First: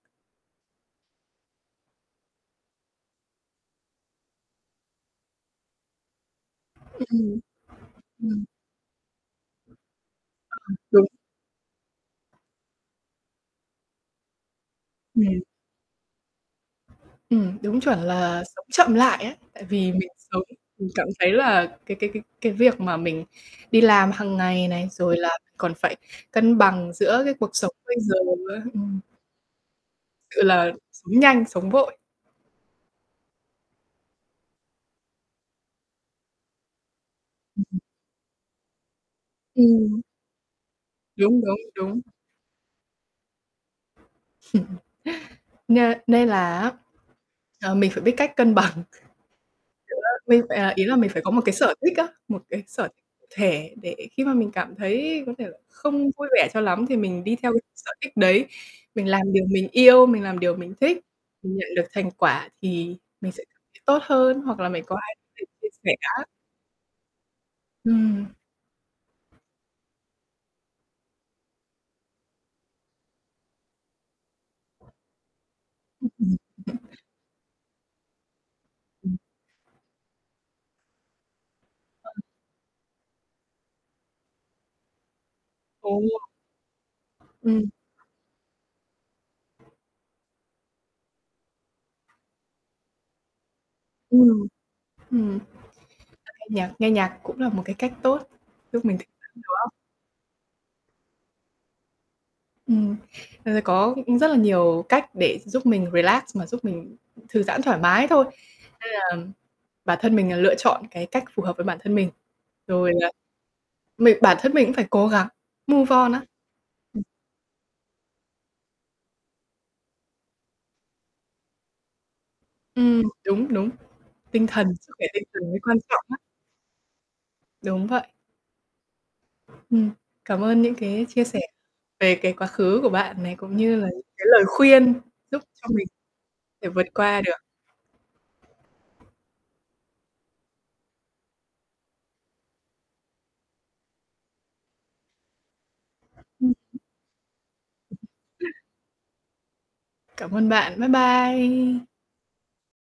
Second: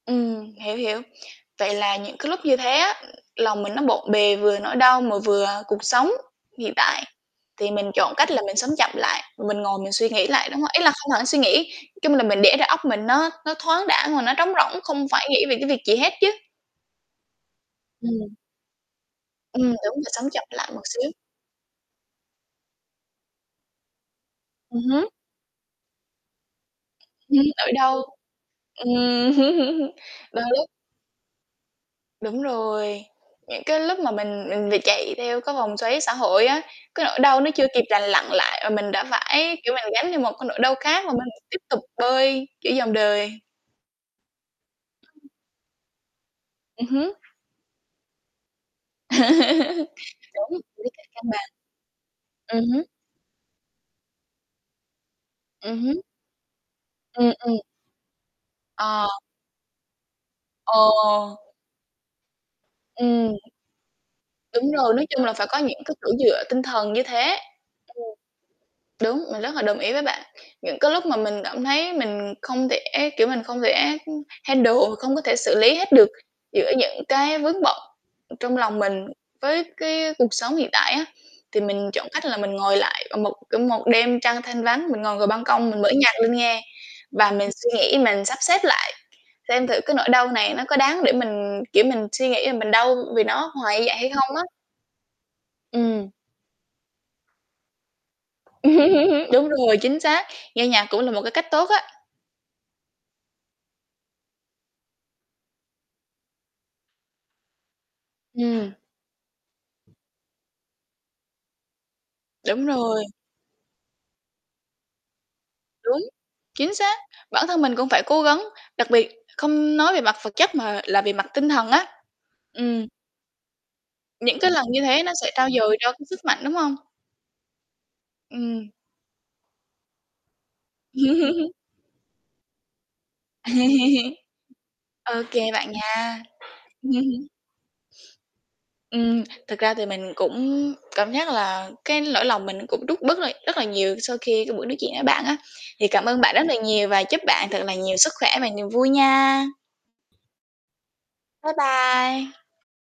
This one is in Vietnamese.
Ừm. Hiểu, hiểu. Vậy là những cái lúc như thế á, ừm, lòng mình nó bộn bề vừa nỗi đau mà vừa cuộc sống. Hiện tại, Ừm. thì mình chọn cách là Ừm. mình sống chậm lại, mình ngồi mình suy nghĩ lại đúng rồi, ý là [unintelligible] không hẳn suy nghĩ, nói chung là mình để đầu óc mình nó nó thoáng đãng và nó trống rỗng không phải Ừm. nghĩ về cái việc gì hết chứ. Ừm. Đúng chuẩn Ừm. là sống chậm lại á, Ừm, tại vì đúng mình rồi sống sống chậm lại một mình cảm xíu. thấy là cái cái cái cái việc mà mình đi làm hằng ngày Ừm này hứm. rồi là còn phải cân bằng giữa cái Ừm, cuộc nỗi sống bây đau. giờ á. Ừm. Ừm. Đôi Ừ, lúc là sống nhanh, sống vội. Đúng rồi. Những cái lúc mà mình mình bị chạy theo cái vòng xoáy xã hội á, cái nỗi đau nó chưa kịp lành lặn lại mà mình đã phải, kiểu, mình Ừm. gánh theo một cái nỗi đau khác và mình Đúng, tiếp đúng, tục đúng. bơi, kiểu, dòng đời. Nê nên là á, Ừm hứm. ờ, mình phải biết cách cân bằng. Kiểu, á, mình phải, Đúng, à, ý biết là cách mình phải có cân một bằng. cái sở thích á, một cái Ừm hứm. sở thể để khi mà mình cảm thấy có thể là Ừm hứm. không vui vẻ cho lắm thì mình Ừm, đi theo cái ừm. sở thích đấy. Mình Ờ. làm điều mình yêu, mình làm điều mình Ờ. thích, mình nhận được thành quả thì Ừm. mình sẽ c tốt hơn hoặc là Đúng mình rồi. có Nói ai chung có là thể phải có chia những sẻ cái chỗ á. dựa tinh thần như thế. Ừm. Ừm. Đúng, mình rất là đồng ý với bạn. Những cái lúc mà mình cảm thấy mình không thể, kiểu, mình không thể, ưm, handle, không có thể xử lý hết được Ừm, ừm. giữa những cái vướng bận, ừ, trong lòng mình Ừm. với cái cuộc sống hiện tại á, thì mình chọn cách là mình ngồi lại ở một ở một đêm trăng thanh vắng, mình ngồi ngồi ban công mình mở Ồ! nhạc lên nghe và mình suy Ừm. nghĩ mình sắp xếp lại, xem thử cái nỗi đau này nó có đáng để mình kiểu mình suy nghĩ là mình đau vì nó hoài như vậy hay Ừ. không á. Ừm. Ờ, Ừm. nghe nhạc nghe nhạc cũng là một cái cách tốt giúp mình tỉnh Đúng đầu óc. rồi, chính xác. Nghe nhạc cũng là một cái cách tốt á. Ừm. Ờ, có, ư, rất là nhiều cách để giúp mình relax và giúp mình thư giãn thoải mái thôi. Ừm. Nên là bản thân mình l lựa chọn cái cách phù hợp với bản thân mình. Đúng Rồi rồi. là, mình bản thân mình cũng phải cố gắng move Đúng. on á. Chính xác. Ừm. Bản thân mình cũng phải cố gắng. Đặc biệt không nói về mặt vật chất mà là về mặt tinh thần á. Ừm. Ừm. Đúng, đúng. Những Tinh cái lần thần, như sức thế khỏe nó tinh sẽ trau thần mới dồi quan cho cái trọng á. sức mạnh, đúng hông? Đúng vậy. Ừm. Ừm. Cảm ơn những cái chia sẻ về cái quá khứ của bạn này cũng như là những cái lời khuyên Ô giúp kê cho bạn mình nha. thể vượt qua được. Ừm. Thực ra thì mình cũng cảm giác là cái lỗi lòng mình cũng rút bớt rồi rất là nhiều sau khi cái buổi nói chuyện với bạn á. Thì cảm ơn bạn rất là [unintelligible] nhiều và chúc bạn thật là nhiều sức khỏe và niềm vui nha. Cảm ơn bạn. Bye Bye bye. bye.